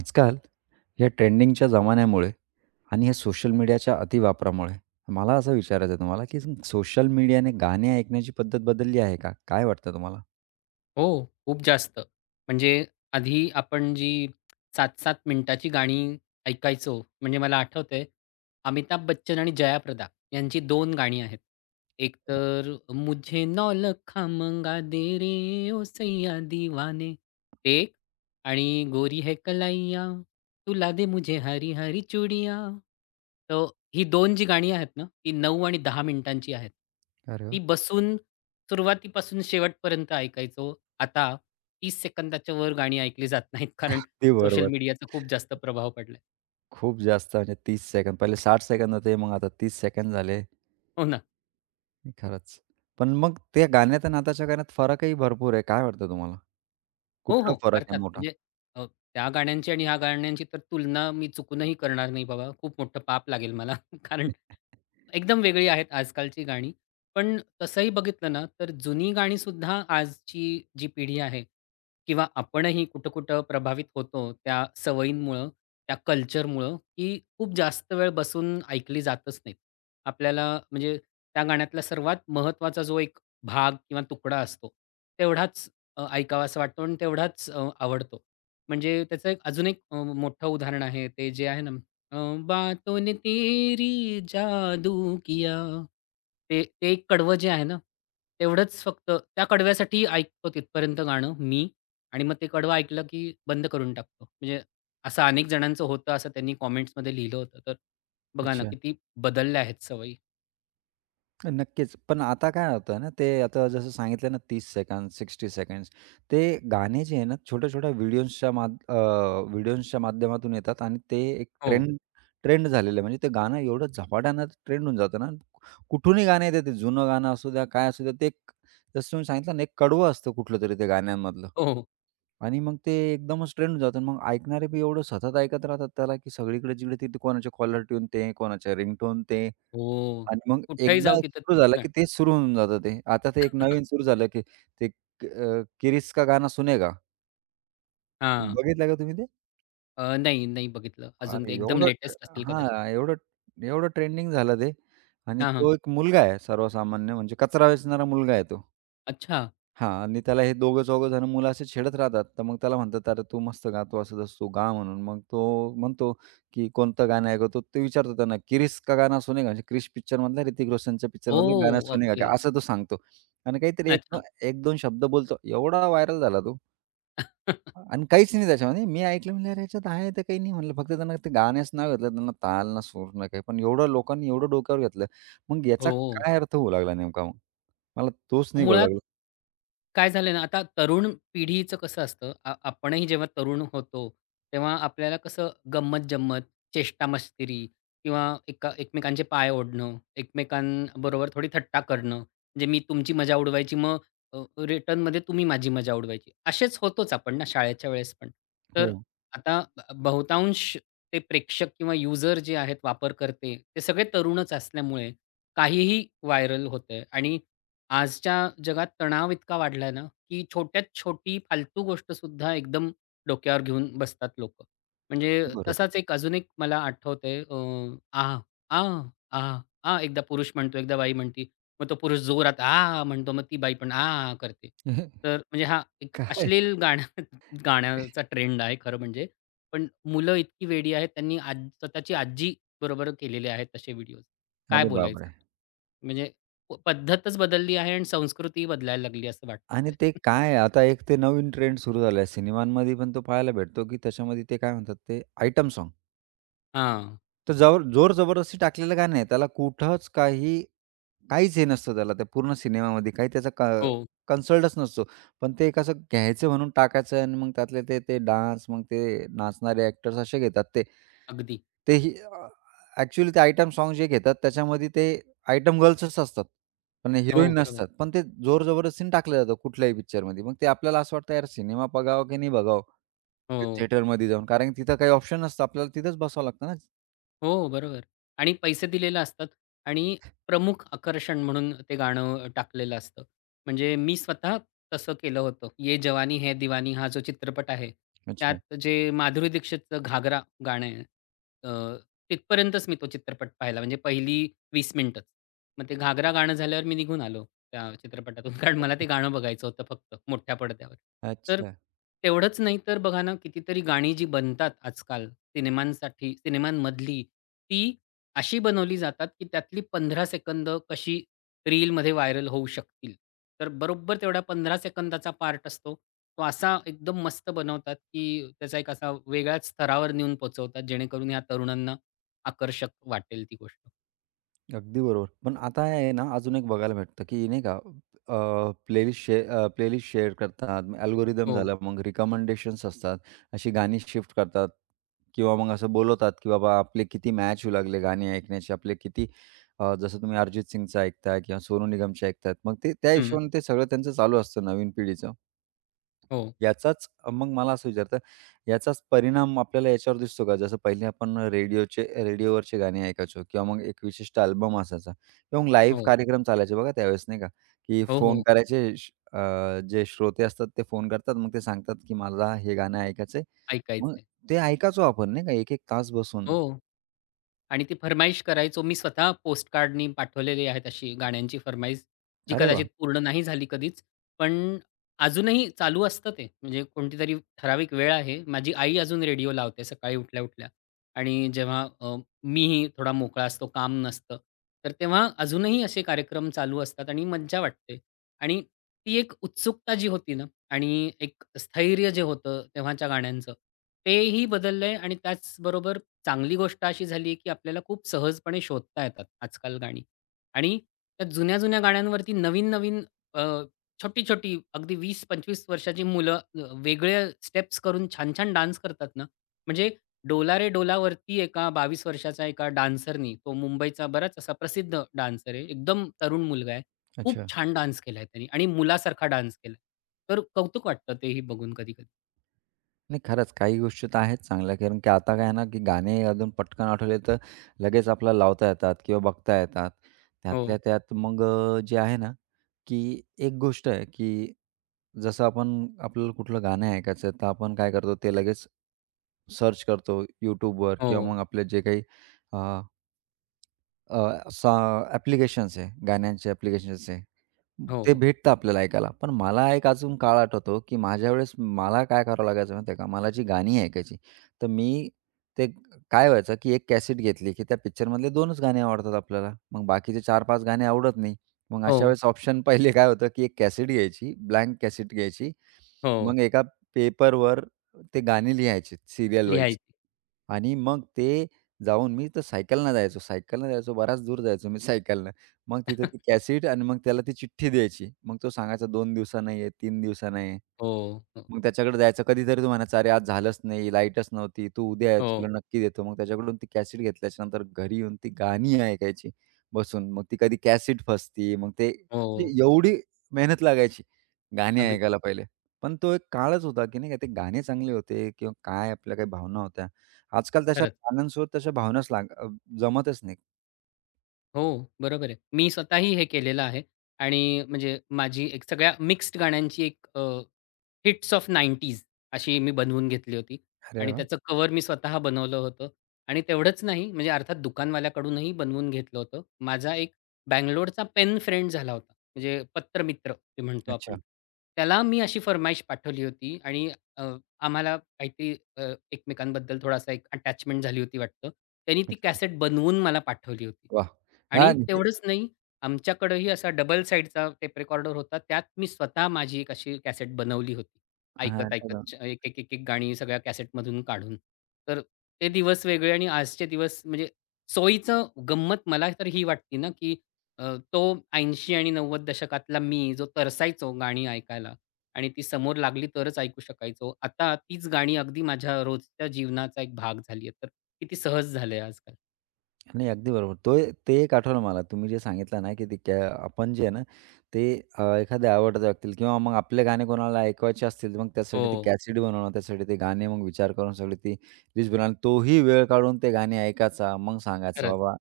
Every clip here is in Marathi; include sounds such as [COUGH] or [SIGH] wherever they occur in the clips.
आजकाल या ट्रेंडिंगच्या जमान्यामुळे आणि या सोशल मीडियाच्या अतिवापरामुळे मला असं विचारायचं आहे तुम्हाला, की सोशल मीडियाने गाणे ऐकण्याची पद्धत बदलली आहे का? काय वाटतं तुम्हाला? हो, खूप जास्त. म्हणजे आधी आपण जी 7-7 मिनिटाची गाणी ऐकायचो, म्हणजे मला आठवतंय, अमिताभ बच्चन आणि जयाप्रदा यांची दोन गाणी आहेत. एक तर "मुझे नौलखा मंगा दे रे ओ सैय्या दीवाने" ते आणि गोरी है कलाइया, तुला दे मुझे हरी हरी चुडिया. तर ही 2 जी गाणी आहेत ना, ती 9 आणि 10 मिनिटांची आहेत. अरे वाह! अगदी ती बसून सुरुवातीपासून शेवटपर्यंत ऐकायचो. आता 30 सेकंदाच्या वर गाणी ऐकली जात नाहीत, कारण [LAUGHS] सोशल बरोबर. मीडियाचा खूप जास्त प्रभाव पडलाय. खूप जास्त म्हणजे 30 सेकंद. पहिले 60 सेकंद होते, मग आता 30 सेकंद झाले. हो ना. खरंच. पण मग त्या गाण्यात आणि आताच्या गाण्यात फरकही भरपूर आहे. काय वाटतं तुम्हाला? हो, कुठला हो. फरक आहे अर्थात मोठा? म्हणजे अ, त्या गाण्यांची आणि ह्या गाण्यांची तर तुलना मी चुकूनही करणार नाही बाबा. खूप मोठं पाप लागेल मला. [LAUGHS] कारण एकदम वेगळी आहेत आजकालची गाणी. पण तसंही बघितलं ना, तर जुनी गाणी गाणीसुद्धा आजची जी पिढी आहे किंवा आपणही कुठं-कुठं प्रभावित होतो त्या सवयींमुळं, त्या कल्चरमुळं, की खूप जास्त वेळ बसून ऐकली जातच नाहीत. आपल्याला म्हणजे त्या गाण्यातला सर्वात महत्त्वाचा जो एक भाग किंवा तुकडा असतो, तेवढाच ऐकावासा वाटतो आणि तेवढाच आवडतो. म्हणजे त्याचं एक अजून एक मोठं उदाहरण आहे ते जे आहे ना अ, बातों ने तेरी जादू किया. ते ते एक कडवं जे आहे ना, तेवढंच फक्त त्या कडव्यासाठी ऐकतो तिथपर्यंत गाणं मी आणि मग ते कडवं ऐकलं की बंद करून टाकतो. म्हणजे असं अनेक जणांचं होतं असं त्यांनी कमेंट्समध्ये लिहिलं होतं. तर बघा ना अच्छा. किती बदलल्या आहेत सवयी. नक्कीच. पण आता काय होतं ना, ते आता जसं सांगितलं ना 30 सेकंड्स, 60 सेकंड्स ते गाणे जे आहे ना, छोट्या-छोट्या व्हिडिओजच्या माध्यमातून येतात आणि ते एक हो. ट्रेंड ट्रेंड झालेलं आहे. म्हणजे ते गाणं एवढं झपाट्यानं ट्रेंड होऊन जातं ना, कुठूनही गाणं येतं ते जुनं गाणं असू द्या, काय असू द्या, ते एक जसं तुम्ही सांगितलं ना, एक कडवं असतं कुठलं तरी ते गाण्यांमधलं हो, हो. आणि मग ते एकदमच ट्रेंड होऊन जातं मग ऐकणारे बी एवढं सतत ऐकत राहतात त्याला, की सगळीकडे जिकडे तिथे कोणाच्या कॉलर ट्यून ते, कोणाच्या रिंगटोन ते. हो. आणि मग कुठेही जाऊ एकदा एक तिथं सुरू तीच झालं, की गाणी. तेच सुरू होऊन जातं ते. आता ते एक नवीन सुरू झालं, की "किरीस का गाना सुनेगा." हां. बघितलं का तुम्ही ते? नाही, नाही बघितलं. अजून अरे ते एकदम एवढं ट्रे लेटेस्ट असेल कदाचित. हां, एवढं एवढं ट्रेंडिंग झालं ते आणि हां, हां. तो एक मुलगा आहे सर्वसामान्य म्हणजे कचरा वेचणारा मुलगा आहे तो. अच्छा. हां आणि त्याला हे दोघं-चौघं जण मुलं असे छेडत राहतात. तर मग त्याला म्हणतात, "अरे तू मस्त गातो, असं-तसं तू गा" म्हणून. मग तो म्हणतो, की "कोणतं गाणं ऐकतो?" तो विचारतो त्यांना, "क्रिस का गाना सुनेगा?" म्हणजे क्रिश पिक्चरमधला ऋतिक रोशनच्या पिक्चरमधला गाणं ओह! सुनेगा ओके. का? असं तो सांगतो. आणि काहीतरी अच्छा. 1 शब्द बोलतो. एवढा व्हायरल झाला तो [LAUGHS] आणि काहीच नाही त्याच्यामध्ये. मी ऐकलं म्हणलं, "अरे याच्यात आहे तर काही नाही." म्हणलं. फक्त त्यांना ते गाण्याचं नाव घेतलं. त्यांना ताल ना, सूर ना काही. पण एवढं लोकांनी एवढं डोक्यावर घेतलं. मग याचा हो. काय अर्थ होऊ लागला नेमका मग? मला तोच नाही कळू मुळात लागला. काय झालं ना, आता तरुण पिढीचं कसं असतं, आपणही जेव्हा तरुण होतो, तेव्हा आपल्याला कसं गंमत जम्मत चेष्टा-मस्करी किंवा एका एकमेकांचे पाय ओढणं, एकमेकांबरोबर थोडी थट्टा करणं, म्हणजे मी तुमची मजा उडवायची, मग अ, रिटर्नमध्ये तुम्ही माझी मजा उडवायची. असेच होतोच आपण ना शाळेच्या वेळेस पण. हो, तर आता बहुतांश ते प्रेक्षक किंवा युजर जे आहेत, वापरकर्ते, ते सगळे तरुणच असल्यामुळे काहीही व्हायरल होतंय आणि आजच्या जगात तणाव इतका वाढलाय ना, की छोट्यात छोटी फालतू गोष्टसुद्धा एकदम डोक्यावर घेऊन बसतात लोकं. म्हणजे बरोबर. तसाच एक अजून एक मला आठवतंय आह, आह, आह, आह, एकदा पुरुष म्हणतो, एकदा बाई म्हणते. मग तो पुरुष जोरात आह म्हणतो, मग ती बाई पण आह करते. [LAUGHS] तर म्हणजे हा एक काय? अश्लील गाण्या [LAUGHS] गाण्याचा ट्रेंड आहे खरं म्हणजे. पण मुलं इतकी वेडी आहेत, त्यांनी आज स्वतःची आजी बरोबर केलेले आहेत तसे व्हिडिओज. काय अरे बोलायचं बापरे! आता? म्हणजे पद्धतच बदलली आहे आणि संस्कृतीही बदलायला लागली असं आणि वाटतंय. ते काय आता एक ते नवीन ट्रेंड सुरू झाला आहे सिनेमांमध्ये पण तो पाहायला भेटतो, की त्याच्यामध्ये ते काय म्हणतात ते आयटम सॉन्ग. हां. तर जोर-जबरदस्ती टाकलेलं गाणं आहे. त्याला कुठंच काही काहीच हे नसतं त्याला, त्या पूर्ण सिनेमामध्ये काही त्याचा क हो. कन्सर्टच नसतो. पण ते कसं घ्यायचं म्हणून टाकायचं आणि मग त्यातले ते ते डान्स, मग ते नाचणारे ॲक्टर्स असे घेतात ते. अगदी. ते ही अ, ॲक्चुअली ते आयटम सॉन्ग जे घेतात त्याच्यामध्ये ते आयटम गर्ल्सच असतात. पण हिरोईन हो, बरोबर. नसतात. पण ते जोर-जबरदस्तीने टाकलं जातं कुठल्याही पिक्चरमध्ये. मग ते आपल्याला असं वाटतं यार सिनेमा बघावा की नाही बघावं? हो. थिएटरमध्ये जाऊन. कारण की तिथं काही ऑप्शन नसतं. आपल्याला तिथेच बसावं लागतं ना. हो, बरोबर. आणि पैसे दिलेले असतात आणि प्रमुख आकर्षण म्हणून ते गाणं टाकलेलं असतं. म्हणजे मी स्वतः तसं केलं होतं. "ये जवानी है दिवानी हा जो चित्रपट आहे, अच्छा. त्यात जे माधुरी दीक्षितचं "घाघरा" गाणं आहे, अ, तिथपर्यंतच मी तो चित्रपट पाहिला. म्हणजे पहिली 20 मिनिटंच. मग ते "घाघरा" गाणं झाल्यावर मी निघून आलो त्या चित्रपटातून. कारण मला ते गाणं बघायचं होतं फक्त मोठ्या पडद्यावर. तर अच्छा तेवढंच नाही तर बघा ना, कितीतरी गाणी जी बनतात आजकाल सिनेमांसाठी सिनेमांमधली ती अशी बनवली जातात, की त्यातली 15 सेकंद कशी रीलमध्ये व्हायरल होऊ शकतील. तर बरोबर तेवढा 15 सेकंदाचा पार्ट असतो. तो असा एकदम मस्त बनवतात, की त्याचा एक असा वेगळ्याच स्तरावर नेऊन पोहोचवतात, जेणेकरून या तरुणांना आकर्षक वाटेल ती गोष्ट. अगदी बरोबर. पण आता आहे ना, अजून एक बघायला भेटतं, की नाही का प्लेलिस्ट शे प्लेलिस्ट शेअर करतात. मग अल्गोरिदम हो. झालं, मग रिकमेंडेशन्स असतात. अशी गाणी शिफ्ट करतात किंवा मग असं बोलवतात, की बाबा आपले किती मॅच होऊ लागले गाणी ऐकण्याचे, जसं तुम्ही अरिजित सिंगचं ऐकताय किंवा सोनू निगमचे ऐकताय. मग ते त्या हं. हिशोबाने ते सगळं त्यांचं चालू असतं नवीन पिढीचं. हो, याचाच अ, मग मला असं विचारतं, याचाच परिणाम आपल्याला याच्यावर दिसतो का? जसं पहिले आपण रेडिओवरचे गाणे ऐकायचो किंवा मग एक विशिष्ट अल्बम असायचा किंवा मग लाईव्ह हो. कार्यक्रम चालायचे बघा त्यावेळेस नाही का, की हो, फोन हो. करायचे श अ, जे श्रोते असतात ते फोन करतात. मग ते सांगतात, की "मला हे गाणं ऐकायचंय." मग ऐकायचंय. ते ऐकायचो आपण नाही का, 1-1 तास बसून. हो. आणि ती फर्माईश करायचो. मी स्वतः पोस्टकार्डनी पाठवलेली आहेत अशी गाण्यांची फर्माईश, जी अरे वाह! कदाचित पूर्ण नाही झाली कधीच. पण अजूनही चालू असतं ते. म्हणजे कोणतीतरी ठराविक वेळ आहे. माझी आई अजून रेडिओ लावते सकाळी उठल्या-उठल्या आणि जेव्हा मीही थोडा मोकळा असतो, काम नसतं, तर तेव्हा अजूनही असे कार्यक्रम चालू असतात आणि मज्जा वाटते. आणि ती एक उत्सुकता जी होती ना आणि एक स्थैर्य जे होतं तेव्हाच्या गाण्यांचं, तेही बदललंय आणि त्याचबरोबर चांगली गोष्ट अशी झाली आहे, की आपल्याला खूप सहजपणे शोधता येतात आजकाल गाणी. आणि त्या जुन्या-जुन्या गाण्यांवरती नवीन-नवीन अ, छोटी-छोटी अगदी 20-25 वर्षाची मुलं वेगळ्या स्टेप्स करून छान-छान डान्स करतात ना, म्हणजे "डोला रे डोलावरती" एका 22 वर्षाचा एका डान्सरनी, तो मुंबईचा बराच असा प्रसिद्ध डान्सर आहे, एकदम तरुण मुलगा आहे. खूप अच्छा. छान डान्स केलाय त्यानी आणि मुलासारखा डान्स केलाय. तर कौतुक वाटतं तेही बघून कधी-कधी. नाही खरंच काही गोष्टी तर आहेत चांगल्या, कारण की आता काय आहे ना, की गाणे अजून पटकन आठवले तर लगेच आपल्याला लावता येतात किंवा बघता येतात. त्यातल्या हो, त्यात मग अ, जे आहे ना, की एक गोष्ट आहे, की जसं आपण आपल्याला कुठलं गाणं ऐकायचं आहे, तर आपण काय करतो ते लगेच सर्च करतो YouTubeवर किंवा हो, मग आपले जे काही अ, सा ॲप्लिकेशन्स आहे, गाण्यांचे ॲप्लिकेशन्स आहे. हो, ते हो, भेटतं आपल्याला ऐकायला. पण मला एक अजून काळ आठवतो, की माझ्या वेळेस मला काय करावं लागायचं माहिती आहे का? मला जी गाणी ऐकायची, तर मी ते काय व्हायचं, की एक कॅसेट घेतली, की त्या पिक्चरमधले 2च गाणी आवडतात आपल्याला. मग बाकीचे 4-5 गाणी आवडत नाही. मग हो, अशा वेळेस ऑप्शन [LAUGHS] पहिले काय होतं, की एक कॅसेट घ्यायची, ब्लँक कॅसेट घ्यायची. हो. मग एका पेपरवर ते गाणी लिहायची सीरियल वाईज. लिहायची. आणि मग ते जाऊन मी तर सायकलनं जायचो, सायकलनं जायचो, बराच दूर जायचो मी सायकलनं. मग तिथं ती कॅसेट आणि मग त्याला ती चिठ्ठी द्यायची. मग तो सांगायचा दोन दिवसानं ये, तीन दिवसानं ये. हो, हो, मग त्याच्याकडे द्यायचं. कधीतरी तो म्हणायचा, "अरे, आज झालंच नाही, लाईटच नव्हती. तू उद्या ये, हो, तुला नक्की देतो." मग त्याच्याकडून ती कॅसेट घेतल्याच्या नंतर घरी येऊन ती गाणी ऐकायची बसून. मग ती कधी कॅसेट फसती. मग ते हो. म्हणजे एवढी मेहनत लागायची गाणी अगदी ऐकायला पहिले. पण तो एक काळच होता, की नाही का ते गाणे चांगले होते किंवा काय आपल्या काही भावना होत्या. आजकाल तशा खरंच. गाण्यांसोबत तशा भावनाच लाग अ, जमतच नाही. हो, बरोबर आहे. मी स्वतःही हे केलेलं आहे आणि म्हणजे माझी एक सगळ्या मिक्स्ड गाण्यांची एक हिट्स ऑफ 90s अशी मी बनवून घेतली होती अरे आणि वाह! त्याचं कवर मी स्वतः बनवलं होतं आणि तेवढंच नाही म्हणजे अर्थात दुकानवाल्याकडूनही बनवून घेतलं होतं. माझा एक बंगलोरचा पेन फ्रेंड झाला होता. म्हणजे पत्रमित्र ते म्हणतो आपण. अच्छा. त्याला मी अशी फर्माईश पाठवली होती आणि आम्हाला काहीतरी एकमेकांबद्दल थोडासा एक अटॅचमेंट झाली होती वाटतं. त्यांनी ती अच्छा, कॅसेट बनवून मला पाठवली होती. वाह! हां, आणि म्हणजे तेवढंच नाही, आमच्याकडंही असा डबल साइडचा टेप रेकॉर्डर होता. त्यात मी स्वतः माझी एक अशी कॅसेट बनवली होती. हां. ऐकत-ऐकत एक, एक, एक, एक गाणी सगळ्या कॅसेटमधून काढून. तर ते दिवस वेगळे आणि आजचे दिवस म्हणजे सोयीचं गंमत मला तर ही वाटते ना, की तो 80 आणि 90 दशकातला मी जो तरसायचो गाणी ऐकायला, आणि ती समोर लागली तरच ऐकू शकायचो. आता तीच गाणी अगदी माझ्या रोजच्या जीवनाचा एक भाग झाली आहे. तर किती सहज झालंय आजकाल. नाही, अगदी बरोबर. तो ते एक आठवलं मला. तुम्ही जे सांगितलं ना, की ते क्या आपण जे आहे ना, ते एखाद्या आवडत्या व्यक्तीला किंवा मग आपले गाणे कोणाला ऐकवायचे असतील, मग त्यासाठी ती हो, कॅसेट बनवणं, त्यासाठी ते गाणे मग विचार करून सगळी ती लिस्ट बनवणं. तोही वेळ काढून ते गाणे ऐकायचा, मग सांगायचा खरंच. बाबा.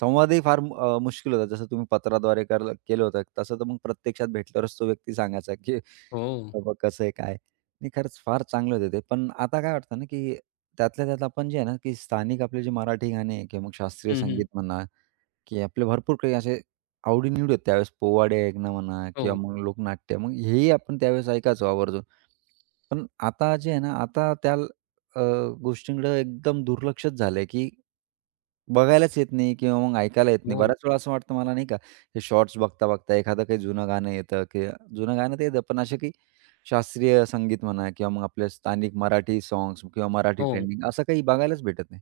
संवादही मुश्किल होता. जसं तुम्ही पत्राद्वारे केलं होतं, तसं तर मग प्रत्यक्षात भेटल्यावरच तो व्यक्ती सांगायचा, की हो. बाबा कसं आहे, काय नाही, खरंच फार चांगले होते ते. पण आता काय वाटतं ना, की त्यातल्या त्यात आपण जे आहे ना, की स्थानिक आपले जे मराठी गाणे आहे किंवा मग शास्त्रीय हं, हं. संगीत म्हणा, की आपले भरपूर काही असे आवडी-निवडी होते त्यावेळेस. पोवाडे ऐकणं म्हणा किंवा हो, मग लोकनाट्य. मग हेही आपण त्यावेळेस ऐकायचो आवर्जून. पण आता जे आहे ना, अ, एकदम दुर्लक्षच झालंय, की बघायलाच येत नाही किंवा मग ऐकायला येत नाही. हो, बऱ्याच वेळा असं वाटतं मला नाही का, हे शॉर्ट्स बघता-बघता एखादं काही जुनं गाणं येतं किंवा जुनं गाणं तर येतं, पण असे की शास्त्रीय संगीत म्हणा किंवा मग आपले स्थानिक मराठी साँग्स किंवा मराठी हो. ट्रेंडिंग असं काही बघायलाच भेटत नाही.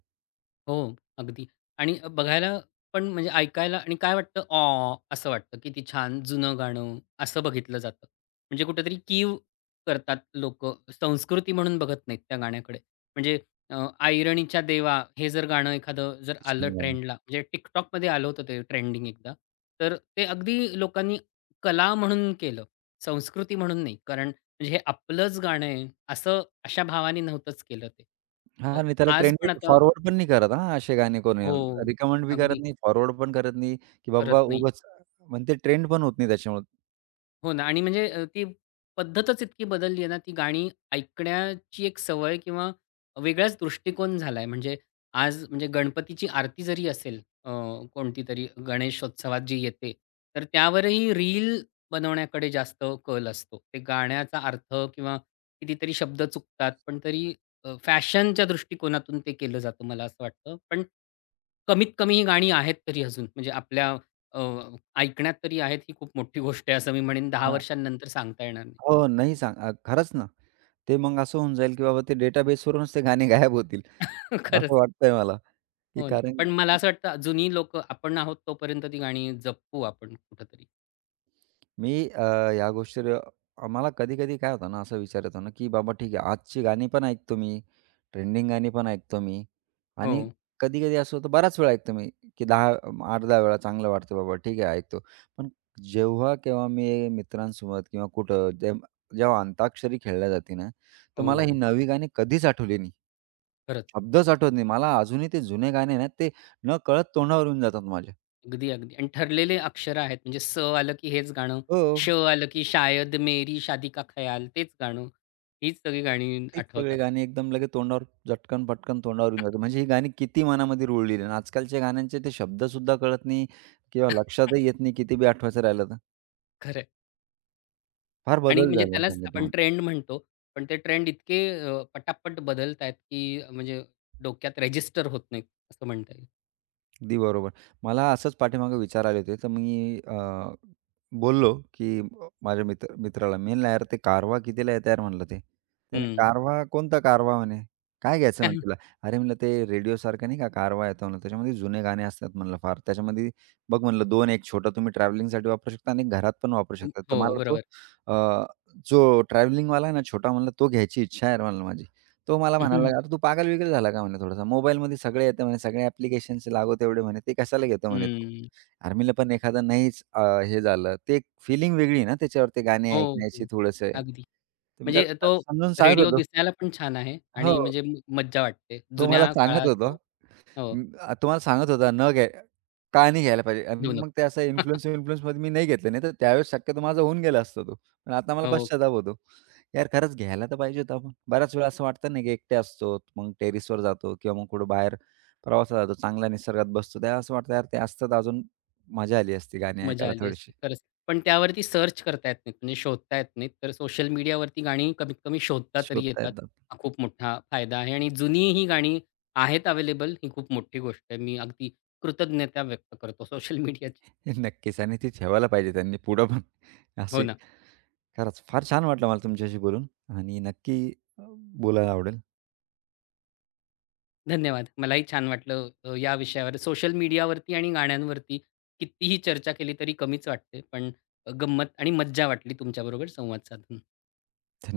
हो, अगदी. आणि बघायला पण म्हणजे ऐकायला आणि काय वाटतं, "ऑ" असं वाटतं. किती छान जुनं गाणं असं बघितलं जातं. म्हणजे कुठेतरी कीव करतात लोक संस्कृती म्हणून बघत नाहीत त्या गाण्याकडे. म्हणजे अ, "ऐरणीच्या देवा" हे जर गाणं एखादं जर किती आलं छान गाणं. ट्रेंडला, म्हणजे TikTokमध्ये आलं होतं ते ट्रेंडिंग एकदा. तर ते अगदी लोकांनी कला म्हणून केलं, संस्कृती म्हणून नाही. कारण म्हणजे हे आपलंच गाणं आहे, असं अशा भावाने नव्हतंच केलं ते. हां, अ, आणि त्याला आज ट्रेंडही पण आता फॉरवर्ड पण नाही करत हां, असे गाणे कोणी हो. रिकमेंड बी करत अगदी नाही, फॉरवर्ड पण करत नाही, की बाबा करत नाही. उगाच म्हणजे ते ट्रेंड पण होत नाही त्याच्यामुळे. हो ना आणि म्हणजे ती पद्धतच इतकी बदलली आहे ना, ती गाणी ऐकण्याची एक सवय किंवा वेगळाच दृष्टिकोन झालाय. म्हणजे आज म्हणजे गणपतीची आरती जरी असेल कोणतीतरी गणेशोत्सवात जी येते, तर त्यावरही रील बनवण्याकडे जास्त कल असतो. ते गाण्याचा अर्थ किंवा कितीतरी शब्द चुकतात, पण तरी फॅशनच्या दृष्टिकोनातून ते केलं जातं मला असं वाटतं. पण कमीत कमी ही गाणी आहेत तरी अजून म्हणजे आपल्या अ, ऐकण्यात तरी आहेत ही खूप मोठी गोष्ट आहे असं मी म्हणेन 10 हां. वर्षांनंतर सांगता येणार नाही. हो, खरंच ना. ते मग असं होऊन जाईल, की बाबा ते डेटाबेसवरूनच ते गाणे गायब होतील, [LAUGHS] खरंच. असं वाटतंय मला, की हो ना. कारण पण मला असं वाटतं जुनी लोक आपण आहोत तोपर्यंत ती गाणी जपू आपण कुठेतरी. मी अ, या गोष्टीवर मला कधी-कधी काय होतं ना, असा विचार येतो ना, की बाबा ठीक आहे, आजची गाणी पण ऐकतो मी, ट्रेंडिंग गाणी पण ऐकतो मी हो, आणि कधी-कधी असं होतं बराच वेळा ऐकतो मी, की 10 8-10 वेळा चांगलं वाटतं बाबा ठीक आहे ऐकतो. पण जेव्हा केव्हा मी मित्रांसोबत किंवा कुठं जे जेव्हा अंताक्षरी खेळल्या जाते ना, तर मला ही हो. नवी गाणी कधीच आठवली नाही. खरंच. शब्दच आठवत नाही. मला अजूनही ते जुने गाणे ना, ते नकळत तोंडावर येऊन जातात माझ्या. अगदी, अगदी. आणि ठरलेले अक्षर आहेत म्हणजे स आलं की हेच गाणं, हो. श आलं की शायद मेरी शादी का ख्याल तेच गाणं. हीच सगळी गाणी तेच सगळे आठवतात. गाणी एकदम लगेच तोंडावर झटकन पटकन तोंडावर येऊन जाते. म्हणजे ही गाणी किती मनामध्ये रुळलेली आणि आजकालच्या गाण्यांचे ते शब्द सुद्धा कळत नाही किंवा लक्षातही येत नाही किती बी आठवायचं राहिलं तर. खरं फार आणि बदल म्हणजे झाला त्यालाच आपण संगीतामध्ये. ट्रेंड म्हणतो. पण ते ट्रेंड इतके पटापट बदलतायत की म्हणजे डोक्यात रजिस्टर होत नाहीत असं म्हणता अगदी बरोबर. मला असंच पाठीमागे विचार आले होते, तर बोललो, की माझ्या मित्राला मी म्हणलं, "यार ते कारवा कितीला येतं यार?" म्हणलं ते. त्याने, हं. "कारवा? कोणता कारवा?" म्हणे. "काय घ्यायचं आहे?" म्हणे तुला. [LAUGHS] "अरे," म्हणलं, "ते रेडिओसारखं नाही का कारवा येतं म्हणलं, त्याच्यामध्ये जुने गाणे असतात म्हणलं फार. त्याच्यामध्ये बघ म्हणलं 2 एक छोटं तुम्ही ट्रॅव्हलिंगसाठी वापरू शकता आणि घरात पण वापरू शकता." तर हो, मला तो बरोबर. अ, जो ट्रॅव्हलिंगवाला आहे ना छोटा म्हणलं, "तो घ्यायची इच्छा आहे यार म्हणलं माझी." तो मला म्हणायला लागला, "अरे [LAUGHS] तू पागल बिगल झाला का?" म्हणे थोडासा. "मोबाईलमध्ये सगळे येतं म्हणे, सगळे ॲप्लिकेशन्स लागो तेवढे म्हणे, ते कशाला घेतो म्हणे तू?" हं. अरे म्हणलं, पण एखादं नाहीच अ, हे झालं, ते एक फिलिंग वेगळी ना त्याच्यावर ते गाणे हो, ऐकण्याची हो. थोडंसं. अगदी. तर मी म्हणजे तो त्याला समजून सांगत रेडिओ होतो दिसायला पण छान आहे हो. आणि म्हणजे मज्जा वाटते. तो मला जुन्या सांगत होता, काळातलं हो, तो सांगत होता न घ्याय का नाही घ्यायला पाहिजे आणि देऊ मग नको. ते असं इन्फ्लुअन्स [LAUGHS] विन्फ्लुअन्समध्ये मी नाही घेतलं. नाही तर त्यावेळेस शक्यतो माझा होऊन गेला असता तो. पण आता मला हो, पश्चाताप होतो. यार, खरंच घ्यायला तर पाहिजे होतं आपण. बऱ्याच वेळा असं वाटतं ना, की एकटे असतो, मग टेरेसवर जातो किंवा मग कुठं बाहेर प्रवासाला जातो, चांगल्या निसर्गात बसतो. तेव्हा असं वाटतं, यार ते असतं तर अजून मजा आली असती गाणी मजा ऐकायला आली थोडीशी. असती खरंच. पण त्यावरती सर्च करता येत नाहीत, म्हणजे शोधता येत नाहीत. तर सोशल मीडियावरती गाणी कमीत कमी शोधता तरी शोधता येतात. येतात. हा खूप मोठा फायदा आहे आणि जुनी ही गाणी आहेत अवेलेबल ही खूप मोठी गोष्ट आहे. मी अगदी कृतज्ञता व्यक्त करतो सोशल मीडियाची. हे नक्कीच आणि ती ठेवायला पाहिजे त्यांनी पुढं पण. हो असे ना. खरंच फार छान वाटलं मला तुमच्याशी बोलून आणि अ, बोलायला आवडेल. धन्यवाद. मलाही छान वाटलं या विषयावर. सोशल मीडियावरती आणि गाण्यांवरती कितीही चर्चा केली तरी कमीच वाटते. पण गंमत आणि मज्जा वाटली तुमच्याबरोबर संवाद साधून. धन्यवाद.